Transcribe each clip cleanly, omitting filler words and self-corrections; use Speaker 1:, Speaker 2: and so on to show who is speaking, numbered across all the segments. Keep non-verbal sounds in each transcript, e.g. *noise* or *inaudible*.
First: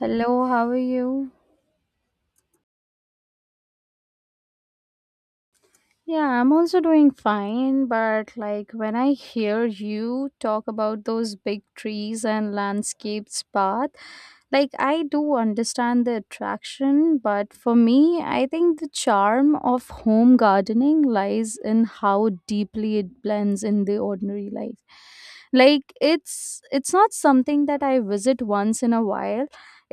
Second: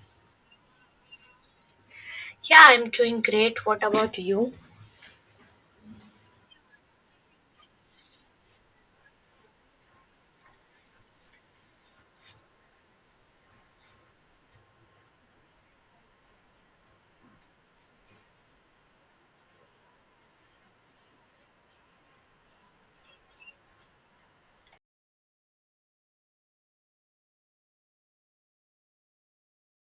Speaker 1: Hello, how are you?
Speaker 2: Yeah, I'm doing great. What about you?
Speaker 1: Yeah, I'm also doing fine, but like when I hear you talk about those big trees and landscapes path, like I do understand the attraction, but for me, I think the charm of home gardening lies in how deeply it blends in the ordinary life. Like it's not something that I visit once in a while.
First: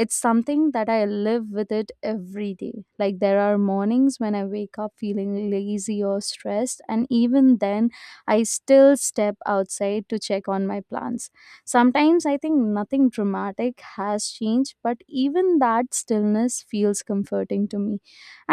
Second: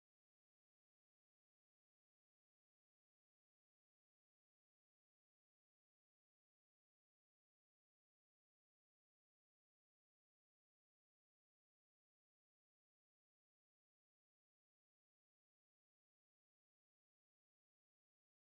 Speaker 1: It's something that I live with it every day. Like there are mornings when I wake up feeling lazy or stressed, and even then, I still step outside to check on my plants. Sometimes I think nothing dramatic has changed, but even that stillness feels comforting to me.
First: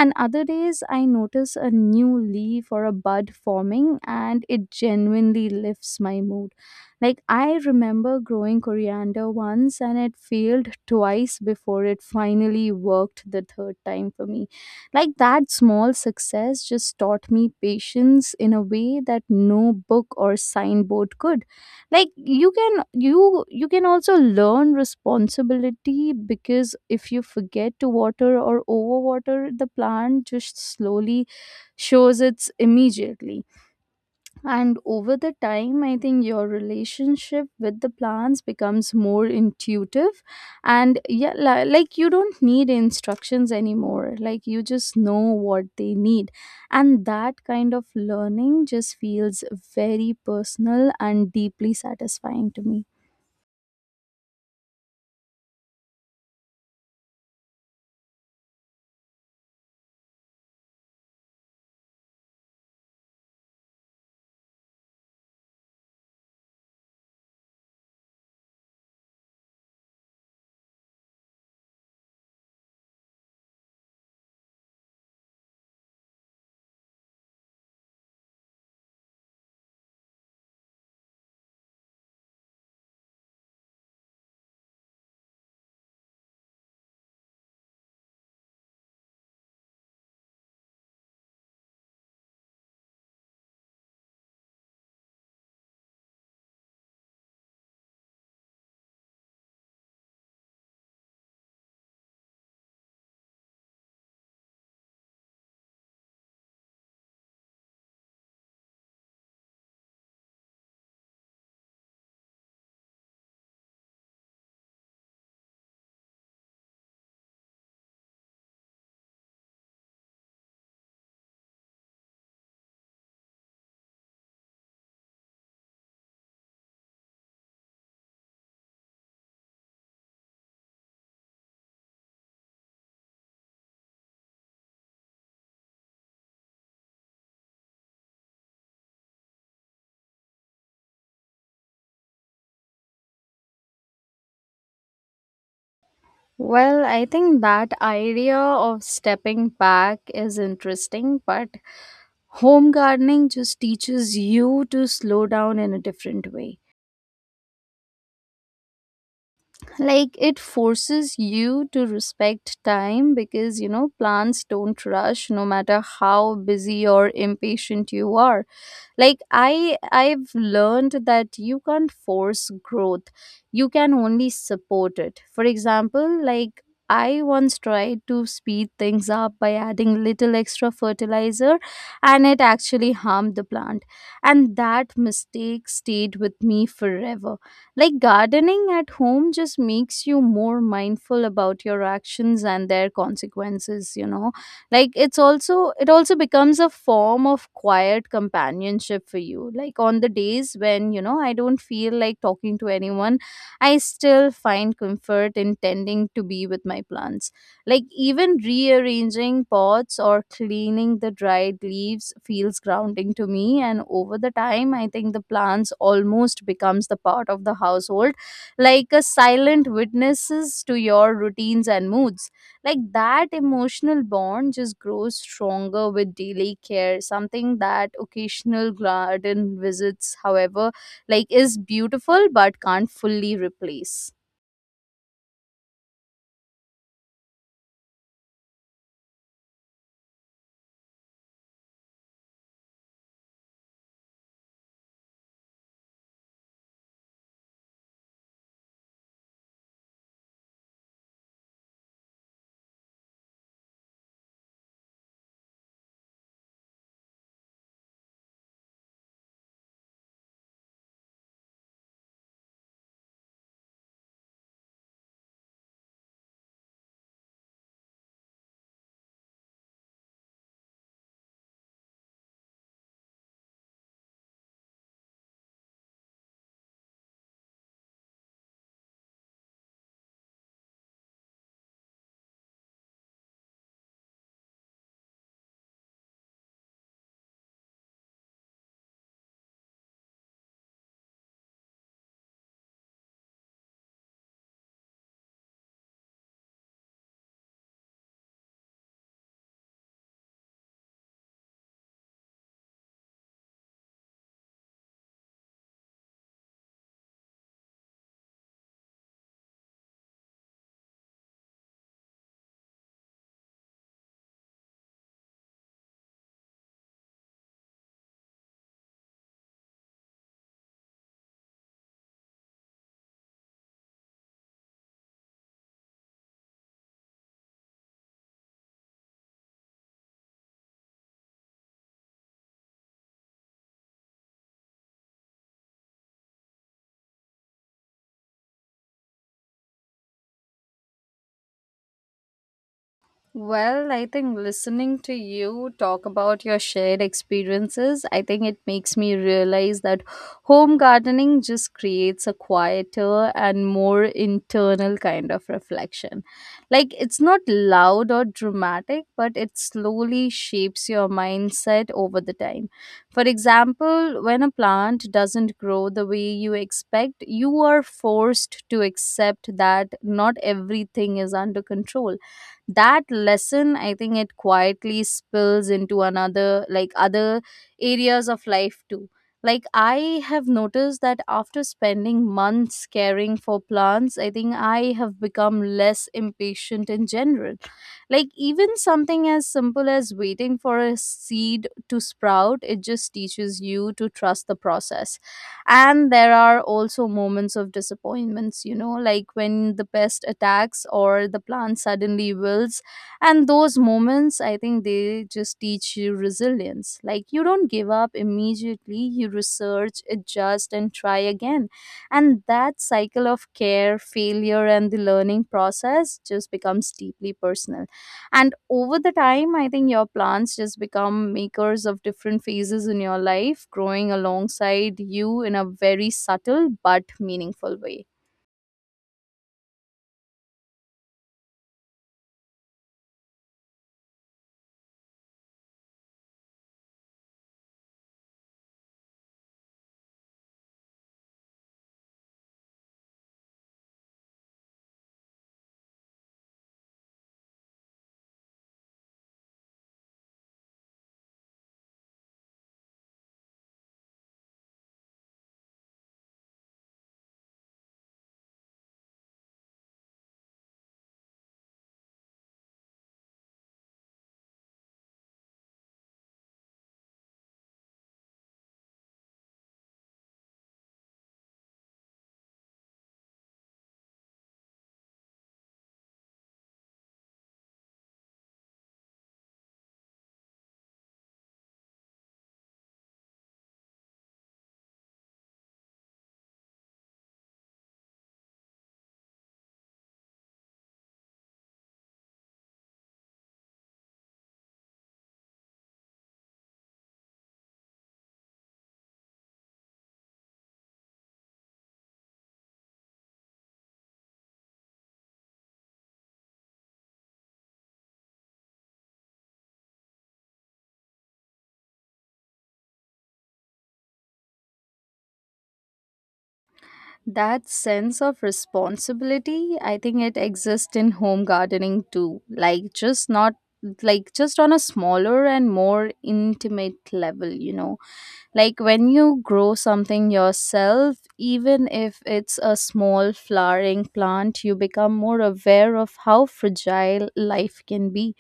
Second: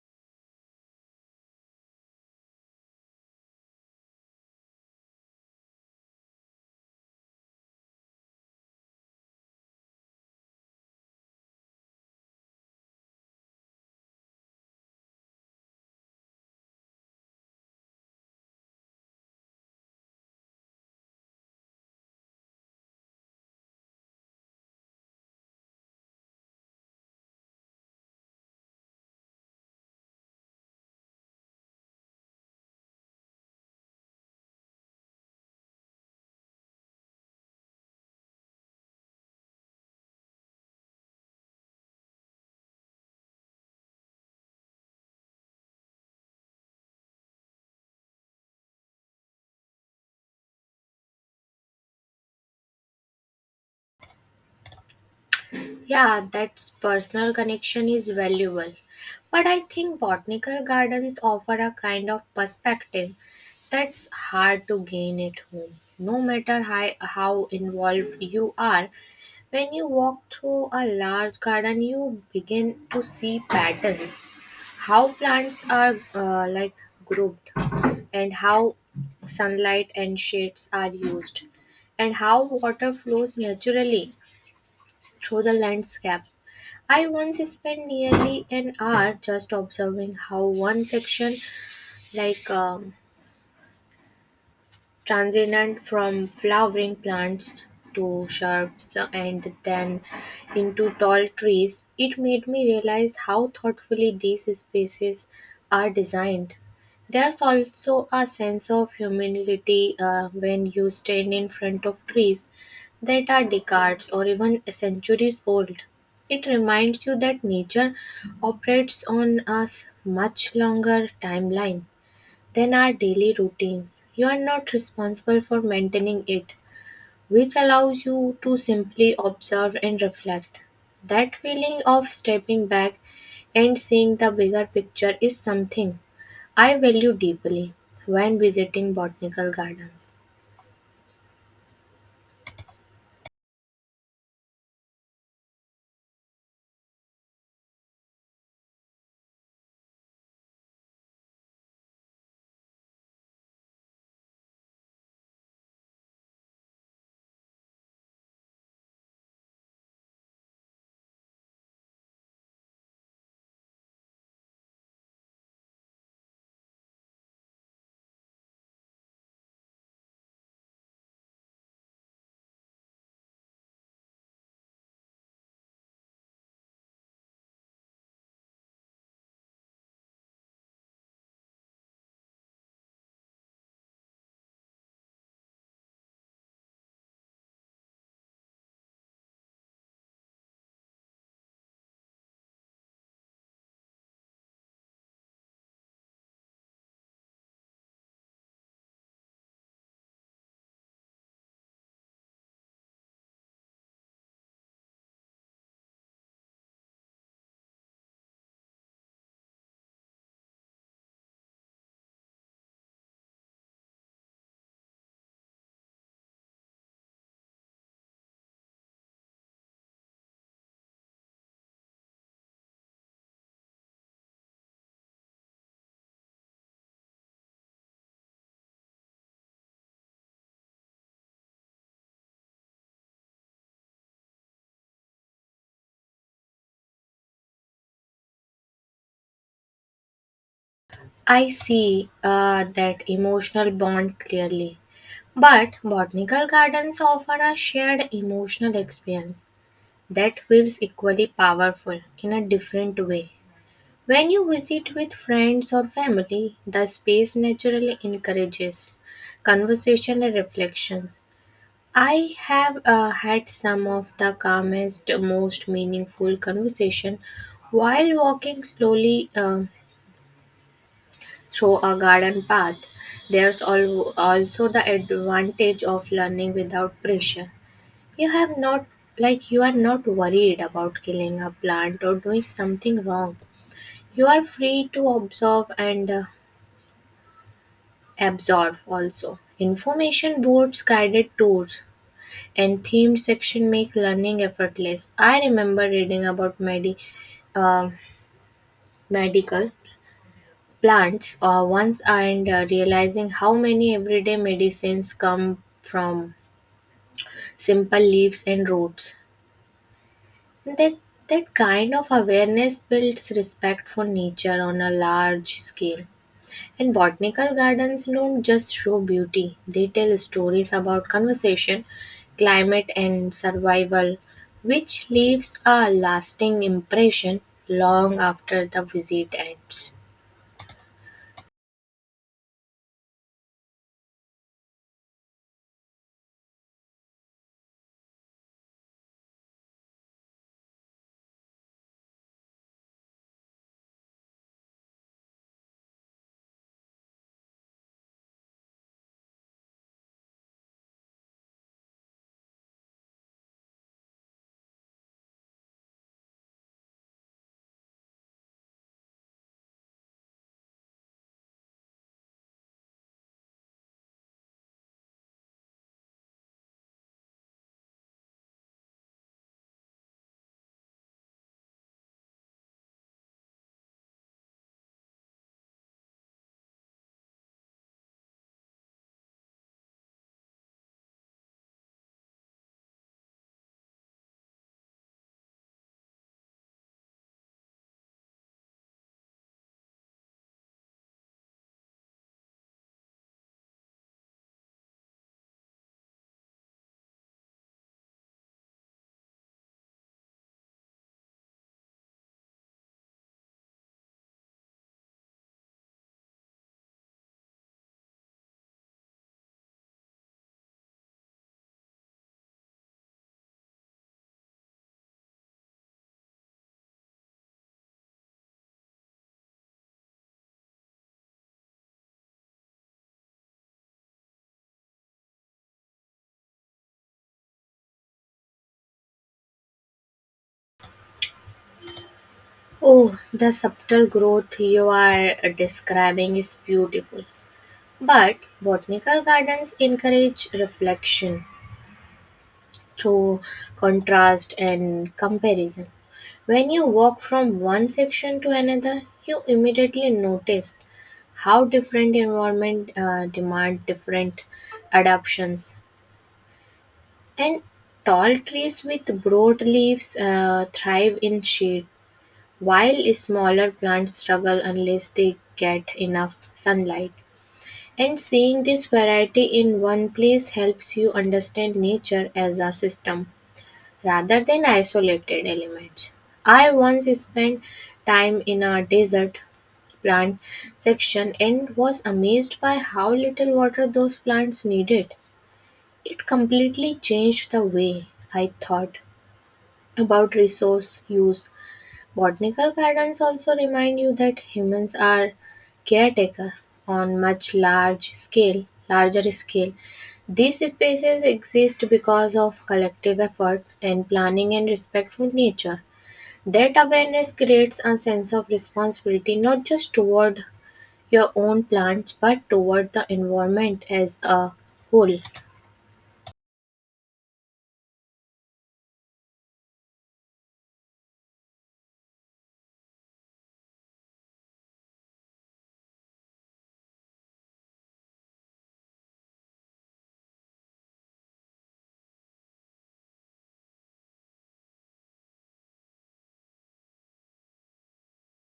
Speaker 1: And other days, I notice a new leaf or a bud forming, and it genuinely lifts my mood. Like I remember growing coriander once and it failed twice before it finally worked the third time for me. Like that small success just taught me patience in a way that no book or signboard could. Like you can also learn responsibility because if you forget to water or overwater the plant just slowly shows its immediately. And over the time, I think your relationship with the plants becomes more intuitive. And yeah, like you don't need instructions anymore. Like you just know what they need. And that kind of learning just feels very personal and deeply satisfying to me.
Speaker 2: Yeah, that personal connection is valuable. But I think botanical gardens offer a kind of perspective that's hard to gain at home. No matter how involved you are, when you walk through a large garden, you begin to see patterns, how plants are like grouped, and how sunlight and shades are used, and how water flows naturally through the landscape. I once spent nearly an hour just observing how one section, like um, transient from flowering plants to shrubs and then into tall trees. It made me realize how thoughtfully these spaces are designed. There's also a sense of humility when you stand in front of trees that are decades or even centuries old. It reminds you that nature operates on a much longer timeline. Then are daily routines. You are not responsible for maintaining it, which allows you to simply observe and reflect. That feeling of stepping back and seeing the bigger picture is something I value deeply when visiting botanical gardens.
Speaker 1: Well, I think that idea of stepping back is interesting, but home gardening just teaches you to slow down in a different way. Like it forces you to respect time because you know plants don't rush no matter how busy or impatient you are. Like I've learned that you can't force growth. You can only support it. For example, like I once tried to speed things up by adding little extra fertilizer and it actually harmed the plant, and that mistake stayed with me forever. Like gardening at home just makes you more mindful about your actions and their consequences, you know. Like it also becomes a form of quiet companionship for you. Like on the days when you know I don't feel like talking to anyone, I still find comfort in tending to be with my plants. Like even rearranging pots or cleaning the dried leaves feels grounding to me, and over the time I think the plants almost becomes the part of the household, like a silent witnesses to your routines and moods. Like that emotional bond just grows stronger with daily care, something that occasional garden visits, however, like is beautiful but can't fully replace.
Speaker 2: I see that emotional bond clearly. But botanical gardens offer a shared emotional experience that feels equally powerful in a different way. When you visit with friends or family, the space naturally encourages conversation and reflections. I have had some of the calmest, most meaningful conversation while walking slowly through a garden path. There's also the advantage of learning without pressure. You have not you are not worried about killing a plant or doing something wrong. You are free to observe and absorb also information boards, guided tours, and themed section make learning effortless. I remember reading about uh, medical plants once and realizing how many everyday medicines come from simple leaves and roots. That that kind of awareness builds respect for nature on a large scale. And botanical gardens don't just show beauty, they tell stories about conservation, climate, and survival, which leaves a lasting impression long after the visit ends.
Speaker 1: Well, I think listening to you talk about your shared experiences, I think it makes me realize that home gardening just creates a quieter and more internal kind of reflection. Like, it's not loud or dramatic, but it slowly shapes your mindset over the time. For example, when a plant doesn't grow the way you expect, you are forced to accept that not everything is under control. That lesson, I think it quietly spills into another, like other areas of life too. Like I have noticed that after spending months caring for plants, I think I have become less impatient in general. Like even something as simple as waiting for a seed to sprout, it just teaches you to trust the process. And there are also moments of disappointments, you know, like when the pest attacks or the plant suddenly wilts, and those moments I think they just teach you resilience. Like you don't give up immediately, you research, adjust and try again. And that cycle of care, failure and the learning process just becomes deeply personal. And over the time, I think your plants just become makers of different phases in your life, growing alongside you in a very subtle but meaningful way.
Speaker 2: Oh, the subtle growth you are describing is beautiful. But botanical gardens encourage reflection through contrast and comparison. When you walk from one section to another, you immediately notice how different environment demand different adaptations. And tall trees with broad leaves thrive in shade, while smaller plants struggle unless they get enough sunlight. And seeing this variety in one place helps you understand nature as a system rather than isolated elements. I once spent time in a desert plant section and was amazed by how little water those plants needed. It completely changed the way I thought about resource use. Botanical gardens also remind you that humans are caretaker on larger scale. These spaces exist because of collective effort and planning and respect for nature. That awareness creates a sense of responsibility not just toward your own plants but toward the environment as a whole.
Speaker 1: That sense of responsibility, I think it exists in home gardening too. Like, just not, like just on a smaller and more intimate level, you know. Like when you grow something yourself, even if it's a small flowering plant, you become more aware of how fragile life can be.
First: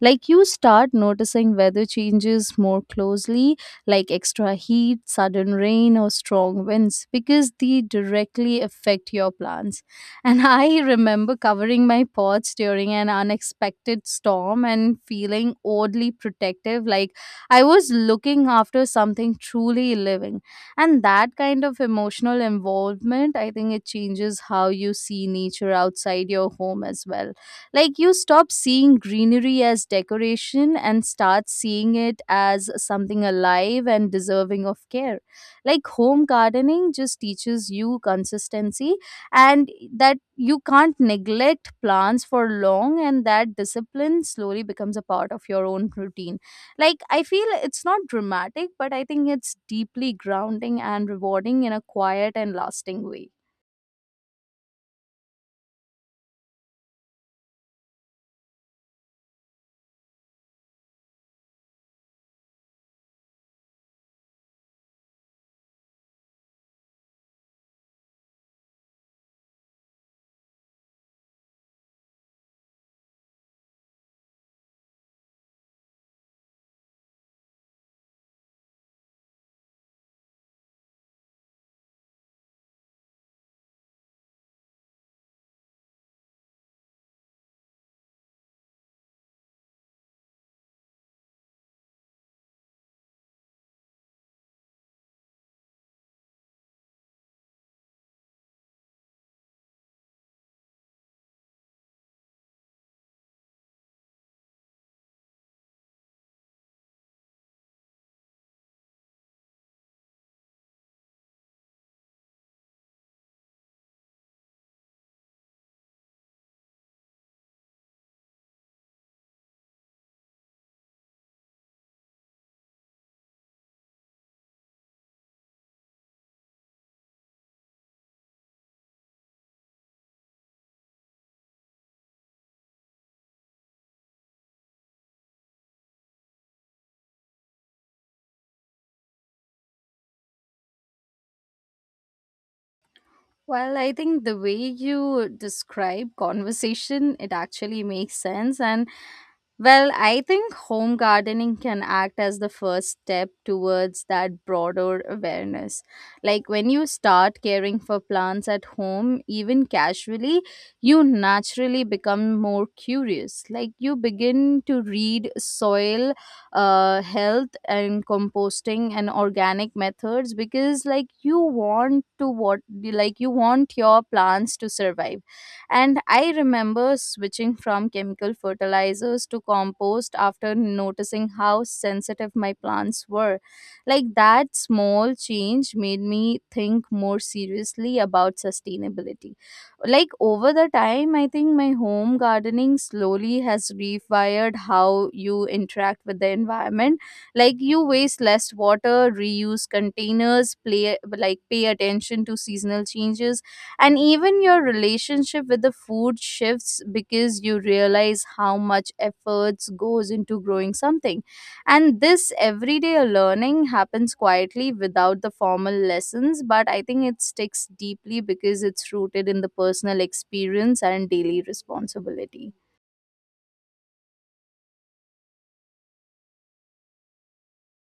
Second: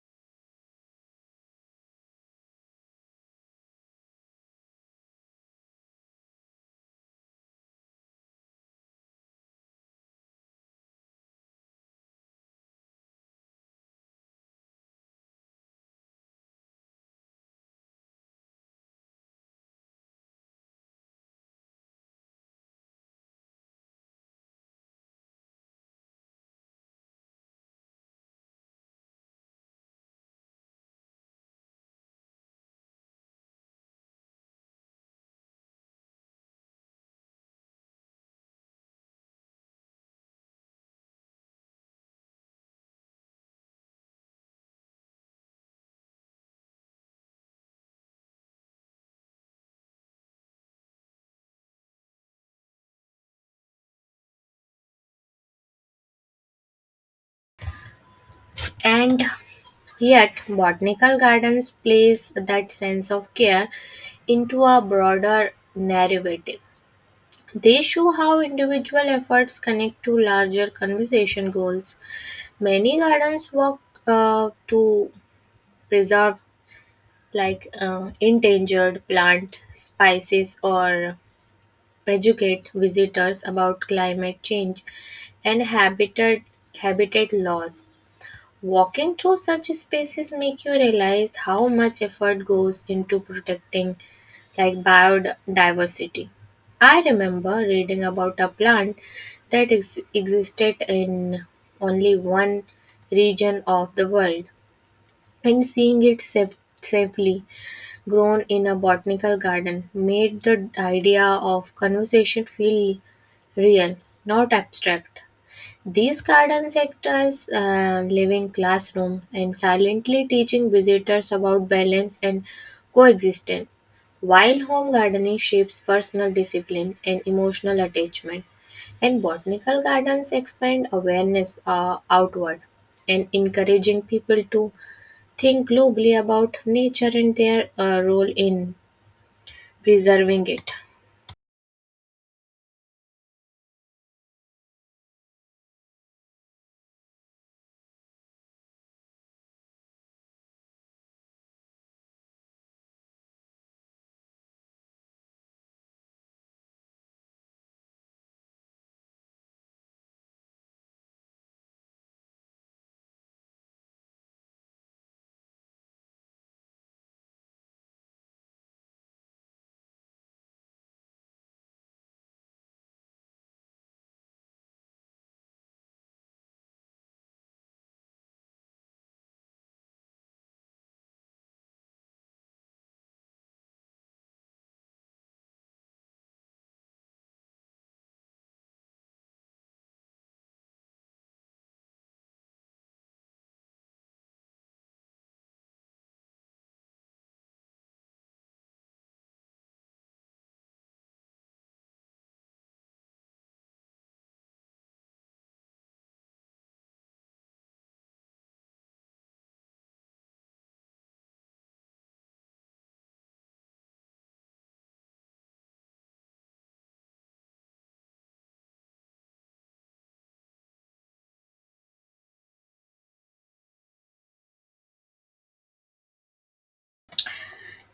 Speaker 1: Like you start noticing weather changes more closely, like extra heat, sudden rain, or strong winds, because they directly affect your plants. And *laughs* I remember covering my pots during an unexpected storm and feeling oddly protective, like I was looking after something truly living. And that kind of emotional involvement, I think it changes how you see nature outside your home as well. Like you stop seeing greenery as decoration and start seeing it as something alive and deserving of care. Like home gardening just teaches you consistency and that you can't neglect plants for long, and that discipline slowly becomes a part of your own routine. Like I feel it's not dramatic, but I think it's deeply grounding and rewarding in a quiet and lasting way.
Speaker 2: And Yet, botanical gardens place that sense of care into a broader narrative. They show how individual efforts connect to larger conservation goals. Many gardens work to preserve endangered plant species or educate visitors about climate change and habitat loss. Walking through such spaces make you realize how much effort goes into protecting like biodiversity. I remember reading about a plant that existed in only one region of the world, and seeing it safely grown in a botanical garden made the idea of conservation feel real, not abstract. These gardens act as a living classroom and silently teaching visitors about balance and coexistence, while home gardening shapes personal discipline and emotional attachment, and botanical gardens expand awareness outward and encouraging people to think globally about nature and their role in preserving it.
Speaker 1: Well, I think the way you describe conversation, it actually makes sense. And well, I think home gardening can act as the first step towards that broader awareness. Like when you start caring for plants at home, even casually, you naturally become more curious. Like you begin to read soil health and composting and organic methods because, like, you want to what, like, you want your plants to survive, and I remember switching from chemical fertilizers to compost after noticing how sensitive my plants were. Like that small change made me think more seriously about sustainability. Like over the time, I think my home gardening slowly has rewired how you interact with the environment. Like you waste less water, reuse containers, play like pay attention to seasonal changes, and even your relationship with the food shifts because you realize how much efforts goes into growing something. And this everyday learning happens quietly without the formal lessons, but I think it sticks deeply because it's rooted in the personal experience and daily responsibility.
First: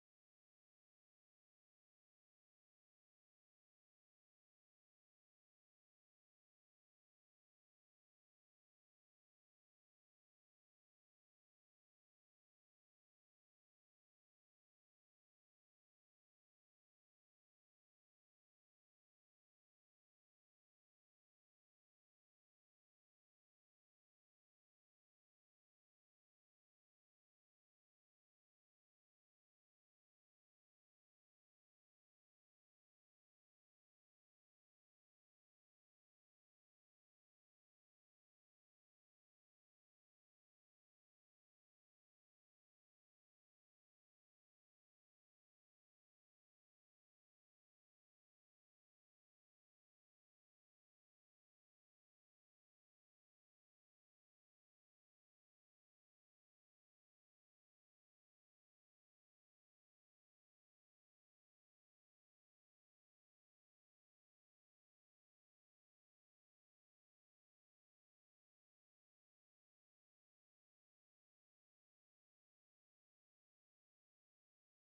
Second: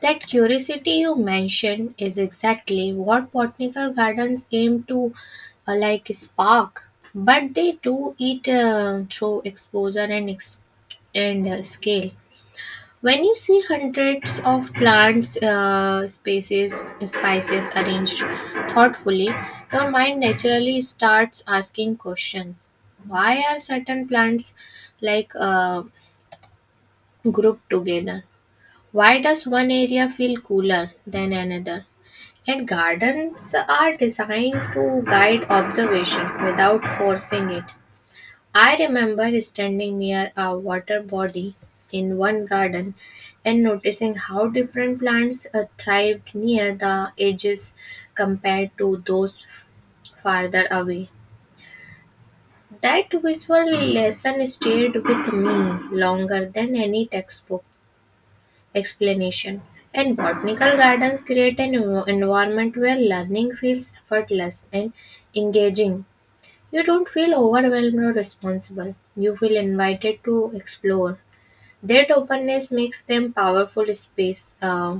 Speaker 2: That curiosity you mentioned is exactly what botanical gardens aim to like spark, but they do it through exposure and scale. When you see hundreds of plants, spices arranged thoughtfully, your mind naturally starts asking questions. Why are certain plants like uh, grouped together? Why does one area feel cooler than another? And gardens are designed to guide observation without forcing it. I remember standing near a water body in one garden and noticing how different plants thrived near the edges compared to those farther away. That visual lesson stayed with me longer than any textbook explanation. And botanical gardens create an environment where learning feels effortless and engaging. You don't feel overwhelmed or responsible. You feel invited to explore. That openness makes them powerful space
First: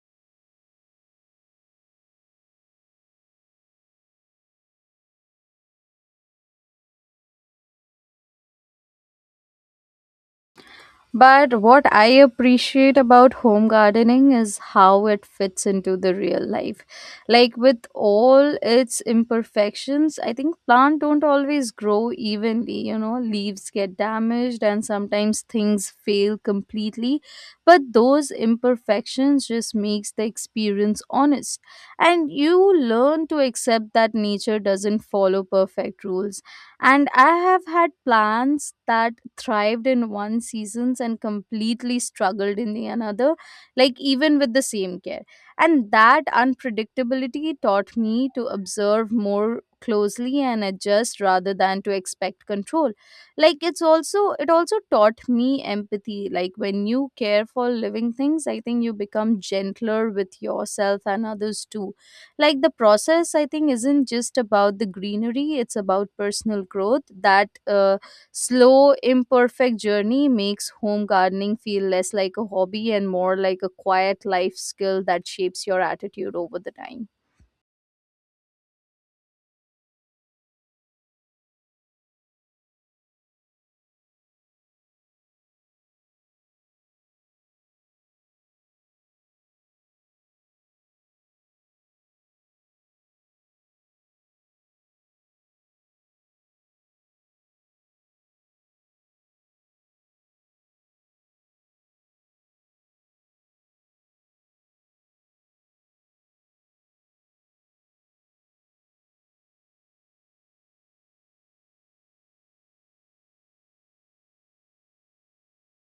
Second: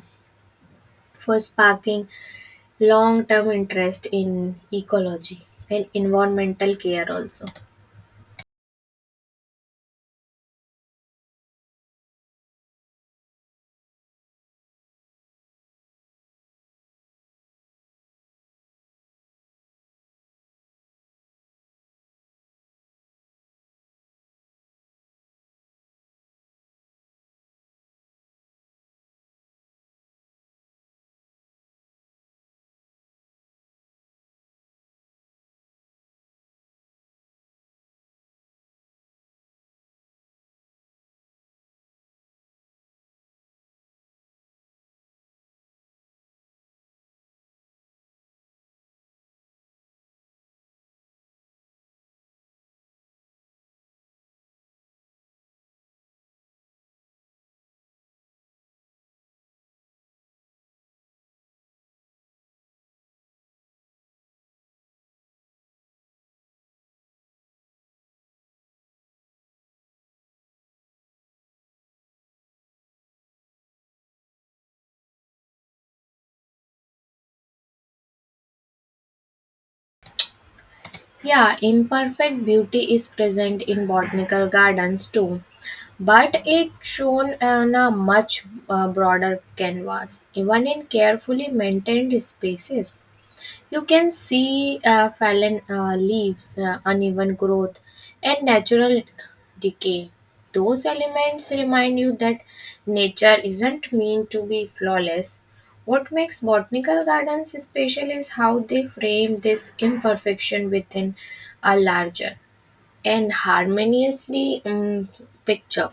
Speaker 2: for sparking long-term interest in ecology and environmental care also.
Speaker 1: But what I appreciate about home gardening is how it fits into the real life. Like with all its imperfections, I think plants don't always grow evenly, you know, leaves get damaged and sometimes things fail completely, but those imperfections just makes the experience honest. And you learn to accept that nature doesn't follow perfect rules, and I have had plants that thrived in one seasons and completely struggled in the another, like even with the same care. And that unpredictability taught me to observe more closely and adjust rather than to expect control. Like it also taught me empathy. Like when you care for living things, I think you become gentler with yourself and others too. Like the process, I think, isn't just about the greenery, it's about personal growth. That slow, imperfect journey makes home gardening feel less like a hobby and more like a quiet life skill that shapes your attitude over the time.
Speaker 2: Yeah, imperfect beauty is present in botanical gardens too, but it's shown on a much broader canvas, even in carefully maintained spaces. You can see fallen leaves, uneven growth, and natural decay. Those elements remind you that nature isn't meant to be flawless. What makes botanical gardens special is how they frame this imperfection within a larger and harmoniously picture.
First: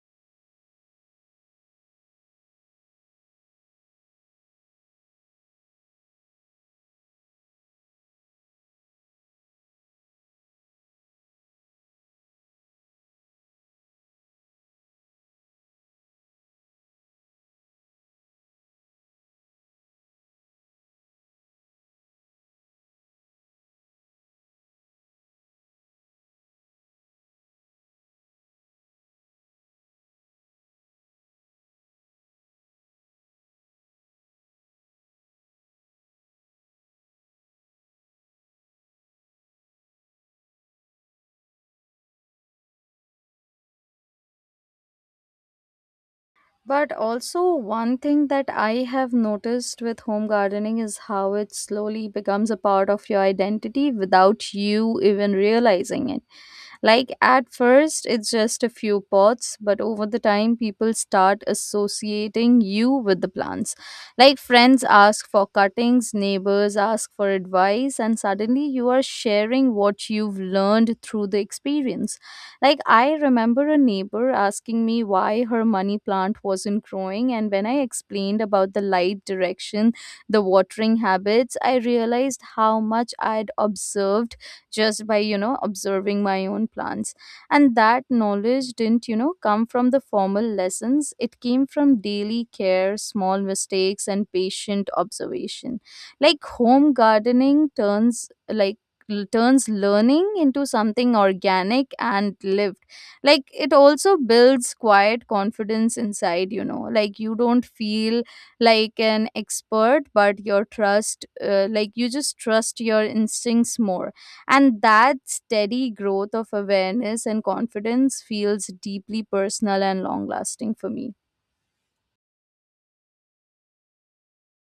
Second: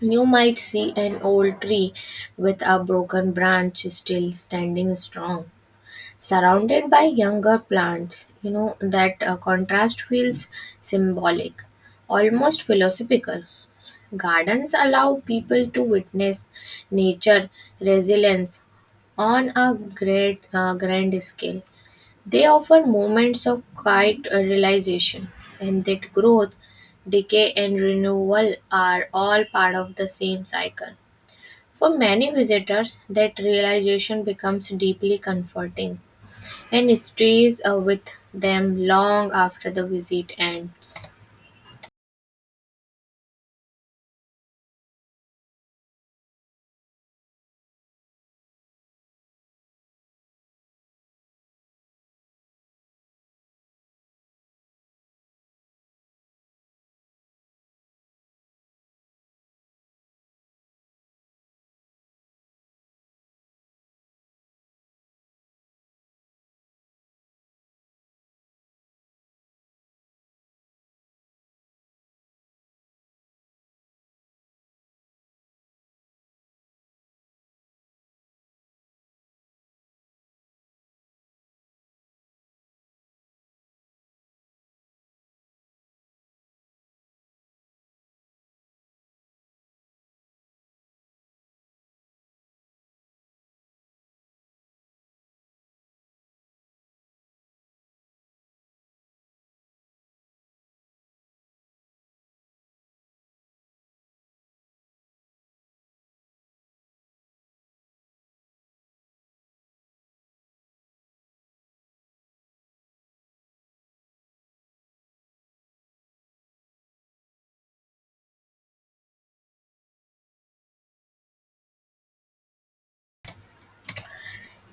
Speaker 2: You might see an old tree with a broken branch still standing strong surrounded by younger plants. You know, that contrast feels symbolic, almost philosophical. Gardens allow people to witness nature resilience on a grand scale. They offer moments of quiet realization, and that growth, decay, and renewal are all part of the same cycle. For many visitors, that realization becomes deeply comforting and stays with them long after the visit ends.
Speaker 1: But also, one thing that I have noticed with home gardening is how it slowly becomes a part of your identity without you even realizing it. Like at first, it's just a few pots, but over the time, people start associating you with the plants. Like friends ask for cuttings, neighbors ask for advice, and suddenly you are sharing what you've learned through the experience. Like I remember a neighbor asking me why her money plant wasn't growing, and when I explained about the light direction, the watering habits, I realized how much I'd observed just by you know observing my own plants. And that knowledge didn't you know come from the formal lessons, it came from daily care, small mistakes and patient observation. Like home gardening turns like turns learning into something organic and lived. Like it also builds quiet confidence inside, you know. Like you don't feel like an expert, but your trust, like you just trust your instincts more, and that steady growth of awareness and confidence feels deeply personal and long lasting for me.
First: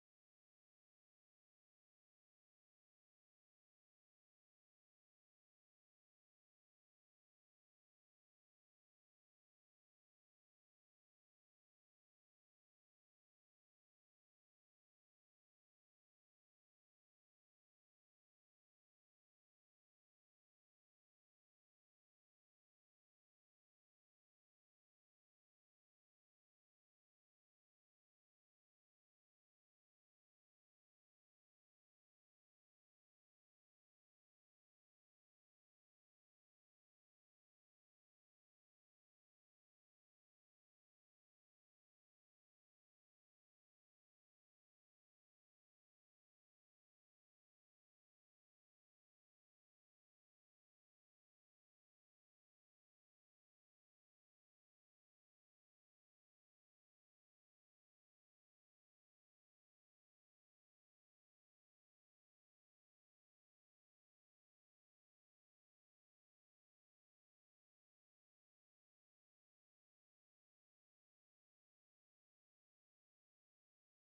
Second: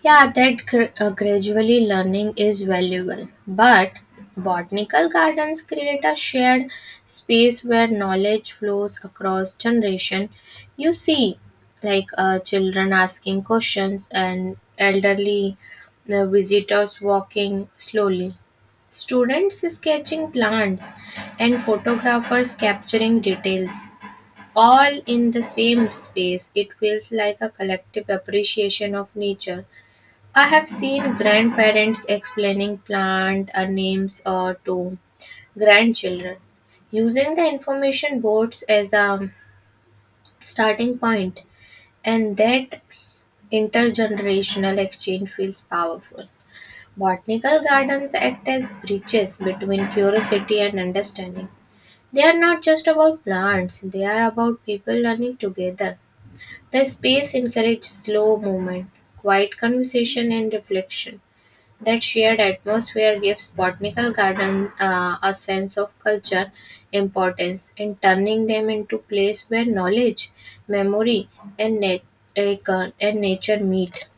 Speaker 2: Yeah, that gradually learning is valuable, but botanical gardens create a shared space where knowledge flows across generation. You see, children asking questions and elderly visitors walking slowly, students sketching plants, and photographers capturing details. All in the same space, it feels like a collective appreciation of nature. I have seen grandparents explaining plant names or to grandchildren, using the information boards as a starting point, and that intergenerational exchange feels powerful. Botanical gardens act as bridges between curiosity and understanding. They are not just about plants, they are about people learning together. The space encouraged slow movement, quiet conversation, and reflection. That shared atmosphere gives botanical garden a sense of culture importance in turning them into place where knowledge, memory, and, and nature meet.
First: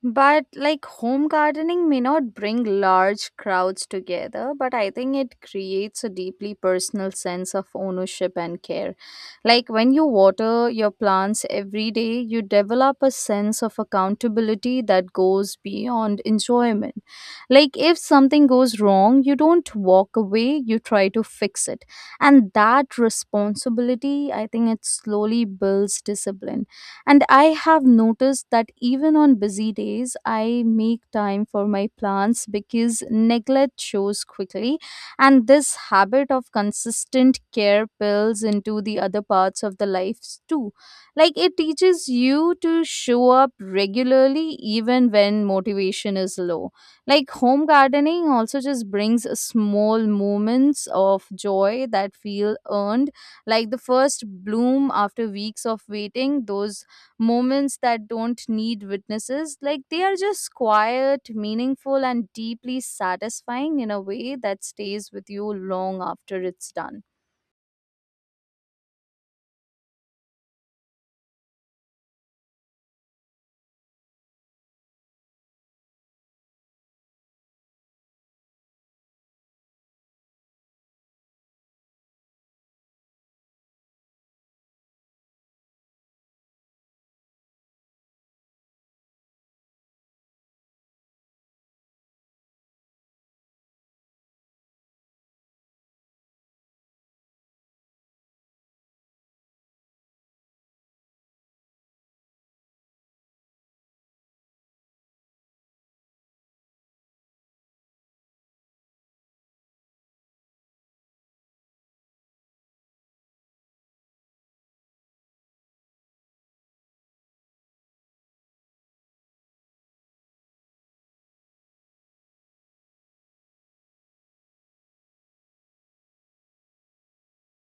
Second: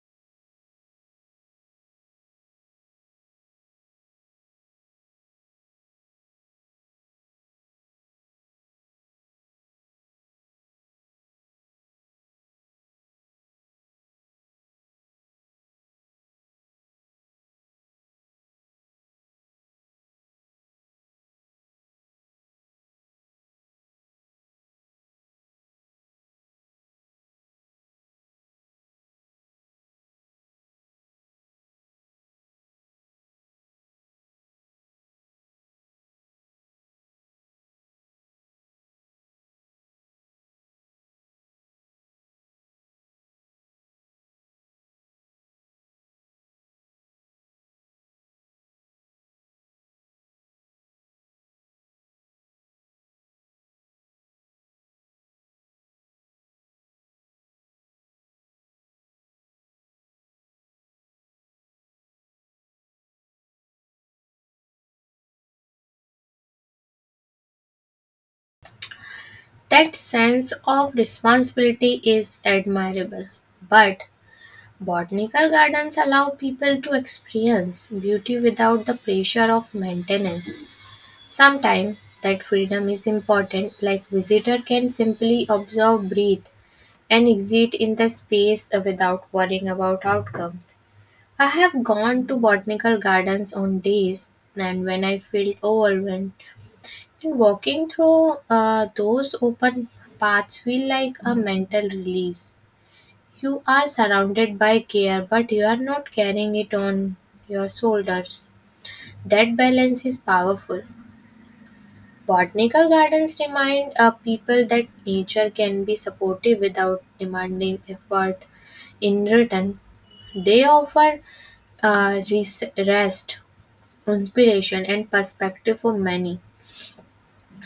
Speaker 1: But like home gardening may not bring large crowds together, but I think it creates a deeply personal sense of ownership and care. Like when you water your plants every day, you develop a sense of accountability that goes beyond enjoyment. Like if something goes wrong, you don't walk away, you try to fix it. And that responsibility, I think it slowly builds discipline, and I have noticed that even on busy days, I make time for my plants because neglect shows quickly. And this habit of consistent care builds into the other parts of the lives too. Like it teaches you to show up regularly even when motivation is low. Like home gardening also just brings small moments of joy that feel earned, like the first bloom after weeks of waiting, those moments that don't need witnesses. Like they are just quiet, meaningful, and deeply satisfying in a way that stays with you long after it's done.
Speaker 2: That sense of responsibility is admirable, but botanical gardens allow people to experience beauty without the pressure of maintenance. Sometimes that freedom is important, like visitor can simply observe, breathe, and exist in the space without worrying about outcomes. I have gone to botanical gardens on days and when I felt overwhelmed, and walking through those open paths feel like a mental release. You are surrounded by care, but you are not carrying it on your shoulders. That balance is powerful. Botanical gardens remind people that nature can be supportive without demanding effort in return. They offer rest, inspiration, and perspective for many.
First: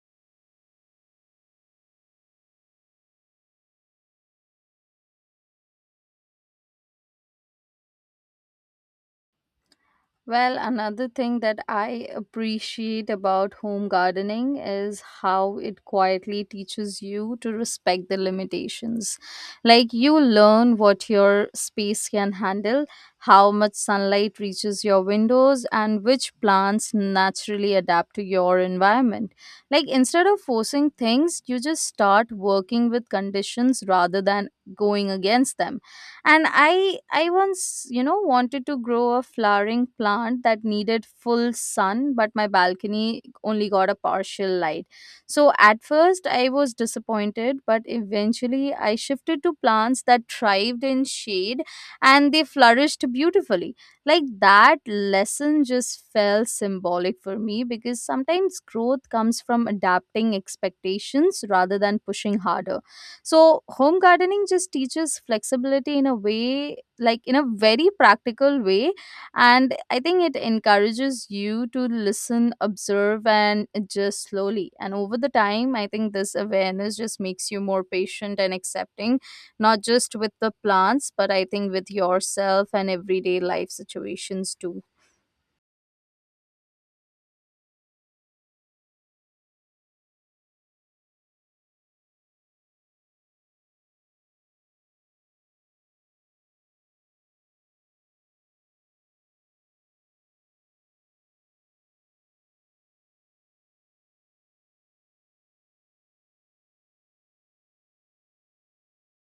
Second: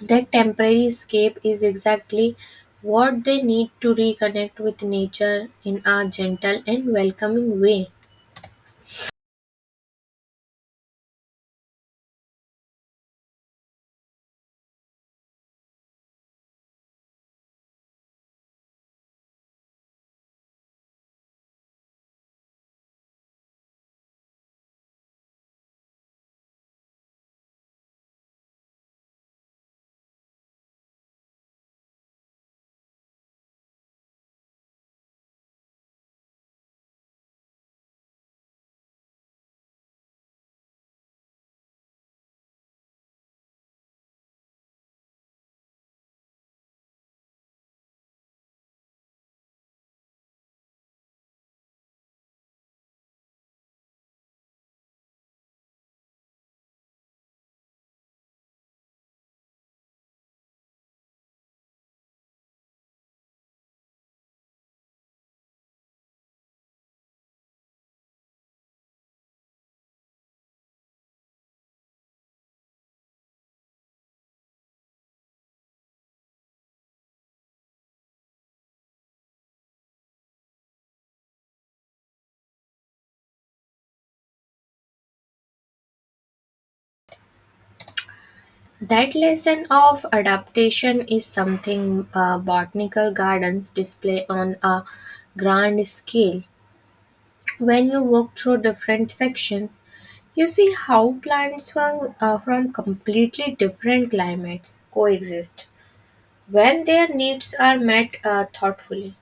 Speaker 2: That temporary escape is exactly what they need to reconnect with nature in a gentle and welcoming way.
Speaker 1: Well, another thing that I appreciate about home gardening is how it quietly teaches you to respect the limitations. Like, you learn what your space can handle, how much sunlight reaches your windows, and which plants naturally adapt to your environment. Like, instead of forcing things, you just start working with conditions rather than going against them. And I once wanted to grow a flowering plant that needed full sun, but my balcony only got a partial light. So at first I was disappointed, but eventually I shifted to plants that thrived in shade, and they flourished beautifully. Like, that lesson just felt symbolic for me, because sometimes growth comes from adapting expectations rather than pushing harder. So, home gardening just teaches flexibility in a way, like in a very practical way. And I think it encourages you to listen, observe, and adjust slowly. And over the time, I think this awareness just makes you more patient and accepting, not just with the plants, but I think with yourself and everyday life situations too.
Speaker 2: That lesson of adaptation is something botanical gardens display on a grand scale. When you walk through different sections, you see how plants from completely different climates coexist when their needs are met thoughtfully.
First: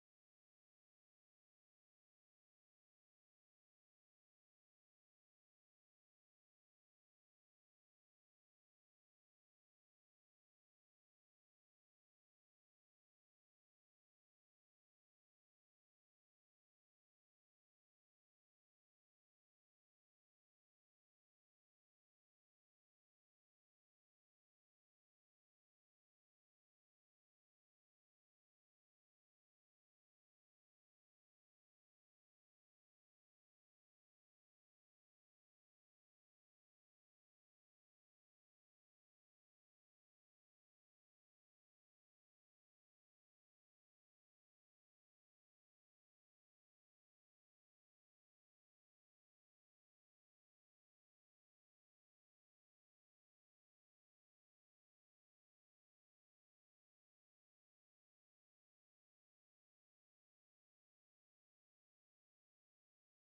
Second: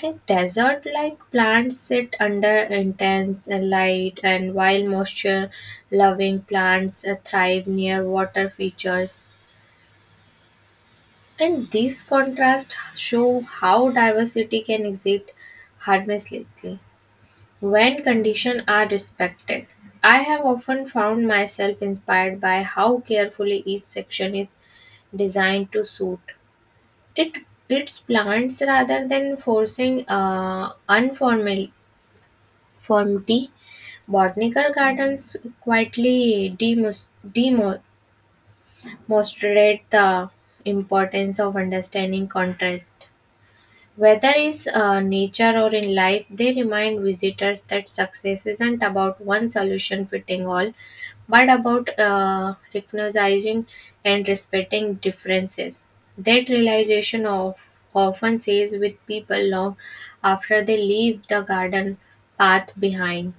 Speaker 2: And desert like plants sit under intense light, and while moisture loving plants thrive near water features. And these contrasts show how diversity can exist harmlessly when conditions are respected. I have often found myself inspired by how carefully each section is designed to suit it its plants rather than forcing unformity. Botanical gardens quietly demonstrate the importance of understanding contrast. Whether is nature or in life, they remind visitors that success isn't about one solution fitting all, but about recognizing and respecting differences. That realization of often stays with people long after they leave the garden path behind.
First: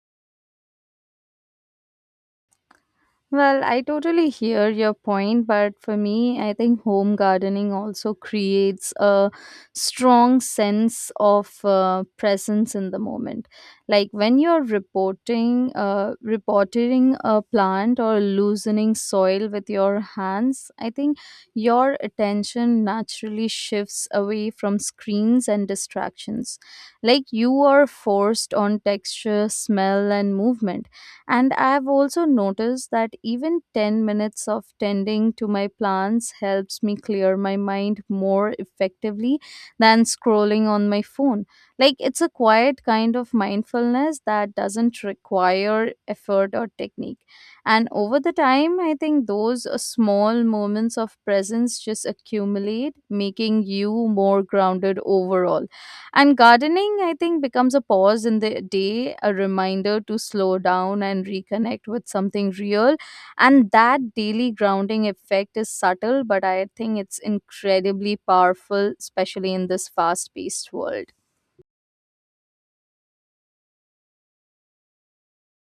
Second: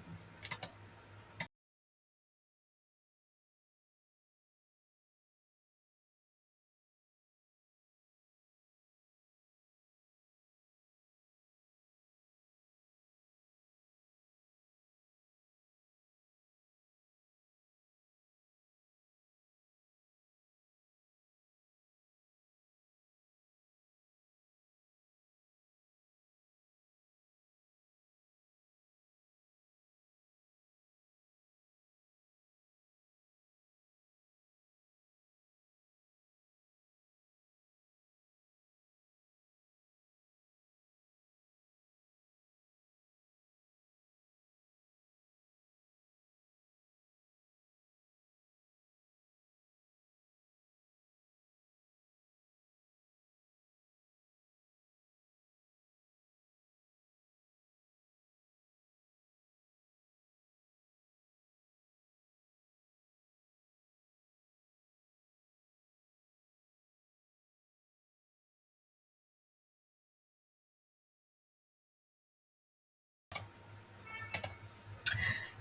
Speaker 1: Well, I totally hear your point, but for me, I think home gardening also creates a strong sense of presence in the moment. Like, when you're reporting a plant or loosening soil with your hands, I think your attention naturally shifts away from screens and distractions. Like, you are forced on texture, smell, and movement. And I've also noticed that even 10 minutes of tending to my plants helps me clear my mind more effectively than scrolling on my phone. Like, it's a quiet kind of mindfulness that doesn't require effort or technique. And over the time, I think those small moments of presence just accumulate, making you more grounded overall. And gardening, I think, becomes a pause in the day, a reminder to slow down and reconnect with something real. And that daily grounding effect is subtle, but I think it's incredibly powerful, especially in this fast paced world.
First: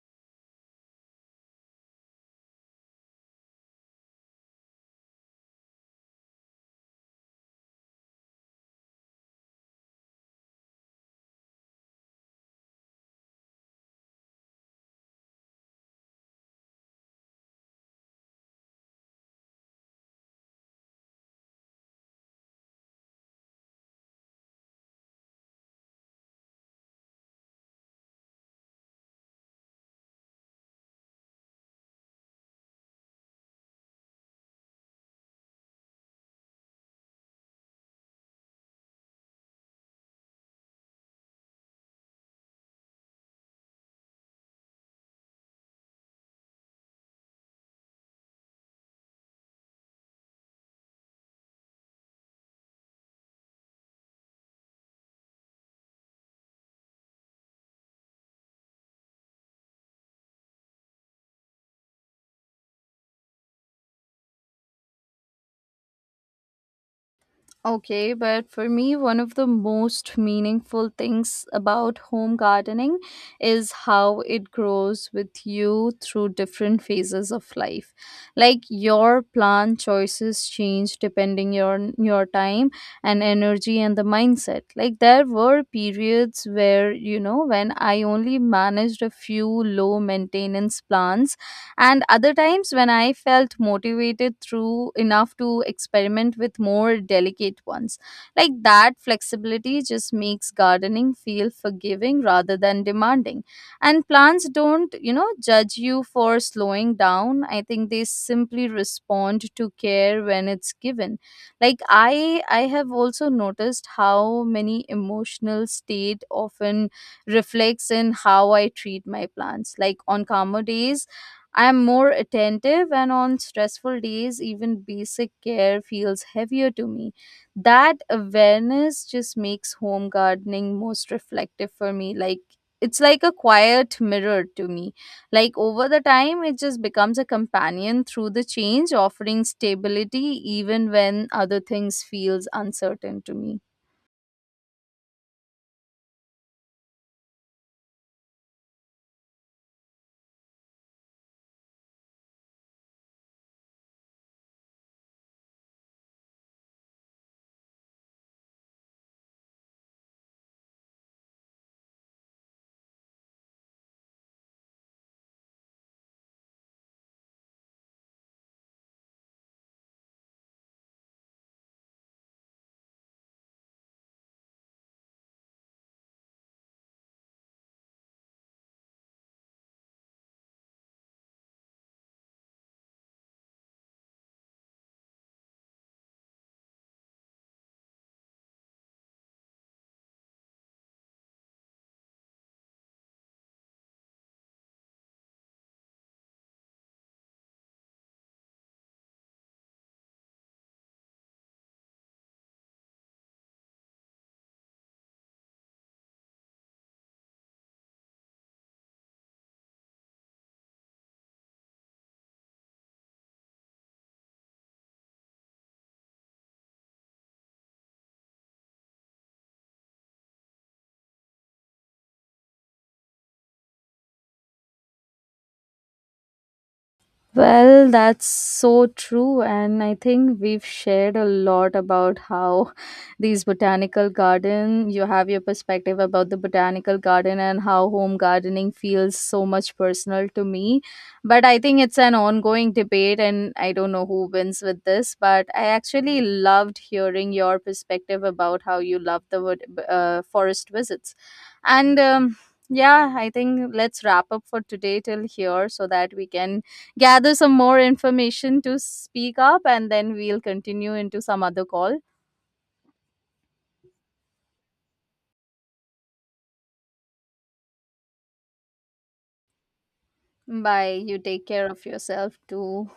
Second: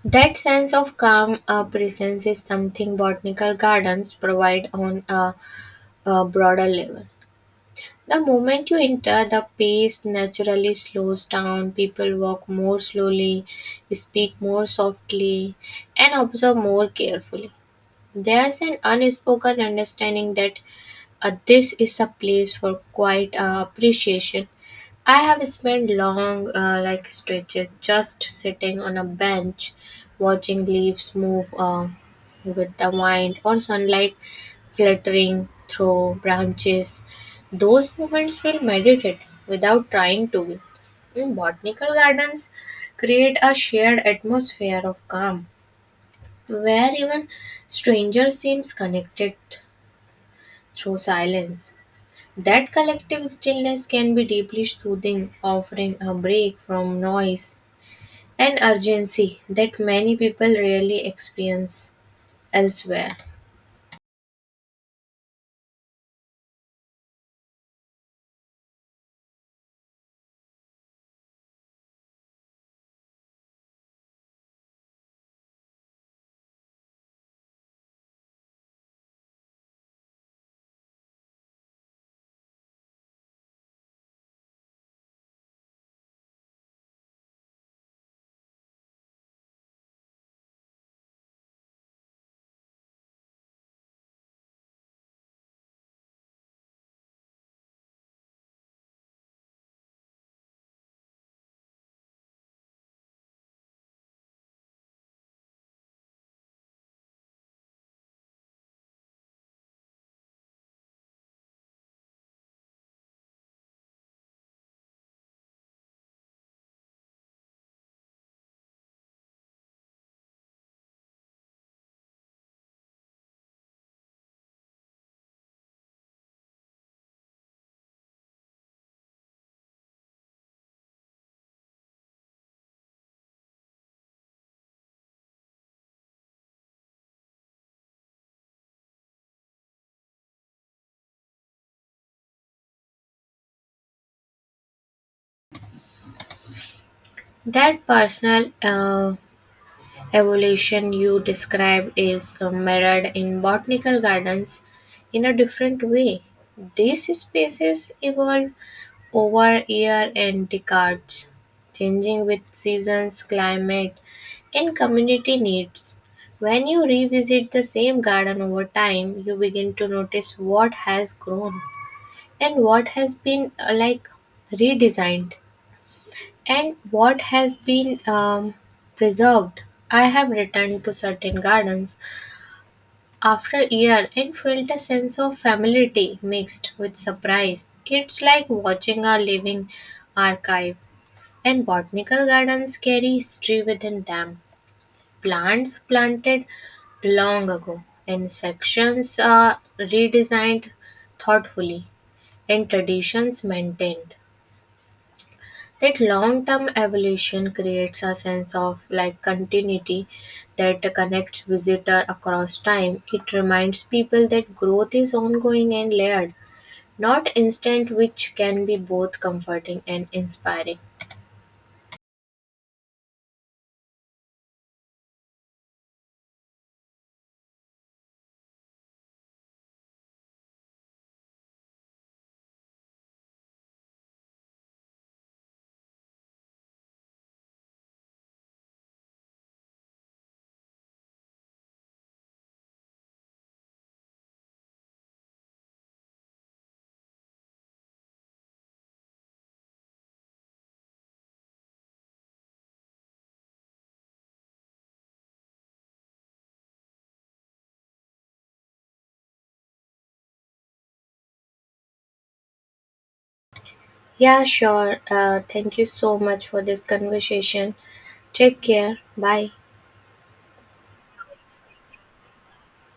Speaker 2: That sense of calm presence is something botanical gardens provide on a broader level. The moment you enter, the pace naturally slows down. People walk more slowly, speak more softly, and observe more carefully. There's an unspoken understanding that this is a place for quiet appreciation. I have spent long stretches, just sitting on a bench, watching leaves move with the wind or sunlight fluttering through branches. Those movements feel meditative without trying to be. In botanical gardens, create a shared atmosphere of calm where even strangers seems connected through silence. That collective stillness can be deeply soothing, offering a break from noise and urgency that many people rarely experience elsewhere.
Speaker 1: Okay, but for me, one of the most meaningful things about home gardening is how it grows with you through different phases of life. Like, your plant choices change depending your time and energy and the mindset. Like, there were periods, where you know, when I only managed a few low maintenance plants, and other times when I felt motivated through enough to experiment with more delicate ones. Like, that flexibility just makes gardening feel forgiving rather than demanding. And plants don't, you know, judge you for slowing down. I think they simply respond to care when it's given. Like, I have also noticed how many emotional state often reflects in how I treat my plants. Like, on calmer days I am more attentive, and on stressful days, even basic care feels heavier to me. That awareness just makes home gardening most reflective for me. Like, it's like a quiet mirror to me. Like, over the time, it just becomes a companion through the change, offering stability even when other things feels uncertain to me.
Speaker 2: That personal evolution you described is mirrored in botanical gardens in a different way. These species evolve over year and decades, changing with seasons, climate, and community needs. When you revisit the same garden over time, you begin to notice what has grown and what has been redesigned, and what has been preserved. I have returned to certain gardens after a year and felt a sense of familiarity mixed with surprise. It's like watching a living archive, and botanical gardens carry history within them. Plants planted long ago, and sections are redesigned thoughtfully, and traditions maintained. That long-term evolution creates a sense of like continuity that connects visitor across time. It reminds people that growth is ongoing and layered, not instant, which can be both comforting and inspiring.
Speaker 1: Well, that's so true. And I think we've shared a lot about how *laughs* these botanical garden, you have your perspective about the botanical garden and how home gardening feels so much personal to me. But I think it's an ongoing debate, and I don't know who wins with this. But I actually loved hearing your perspective about how you love the forest visits. And yeah, I think let's wrap up for today till here, so that we can gather some more information to speak up and then we'll continue into some other call.
Speaker 2: Yeah, sure. Thank you so much for this conversation. Take care. Bye.
Speaker 1: Bye. You take care of yourself too.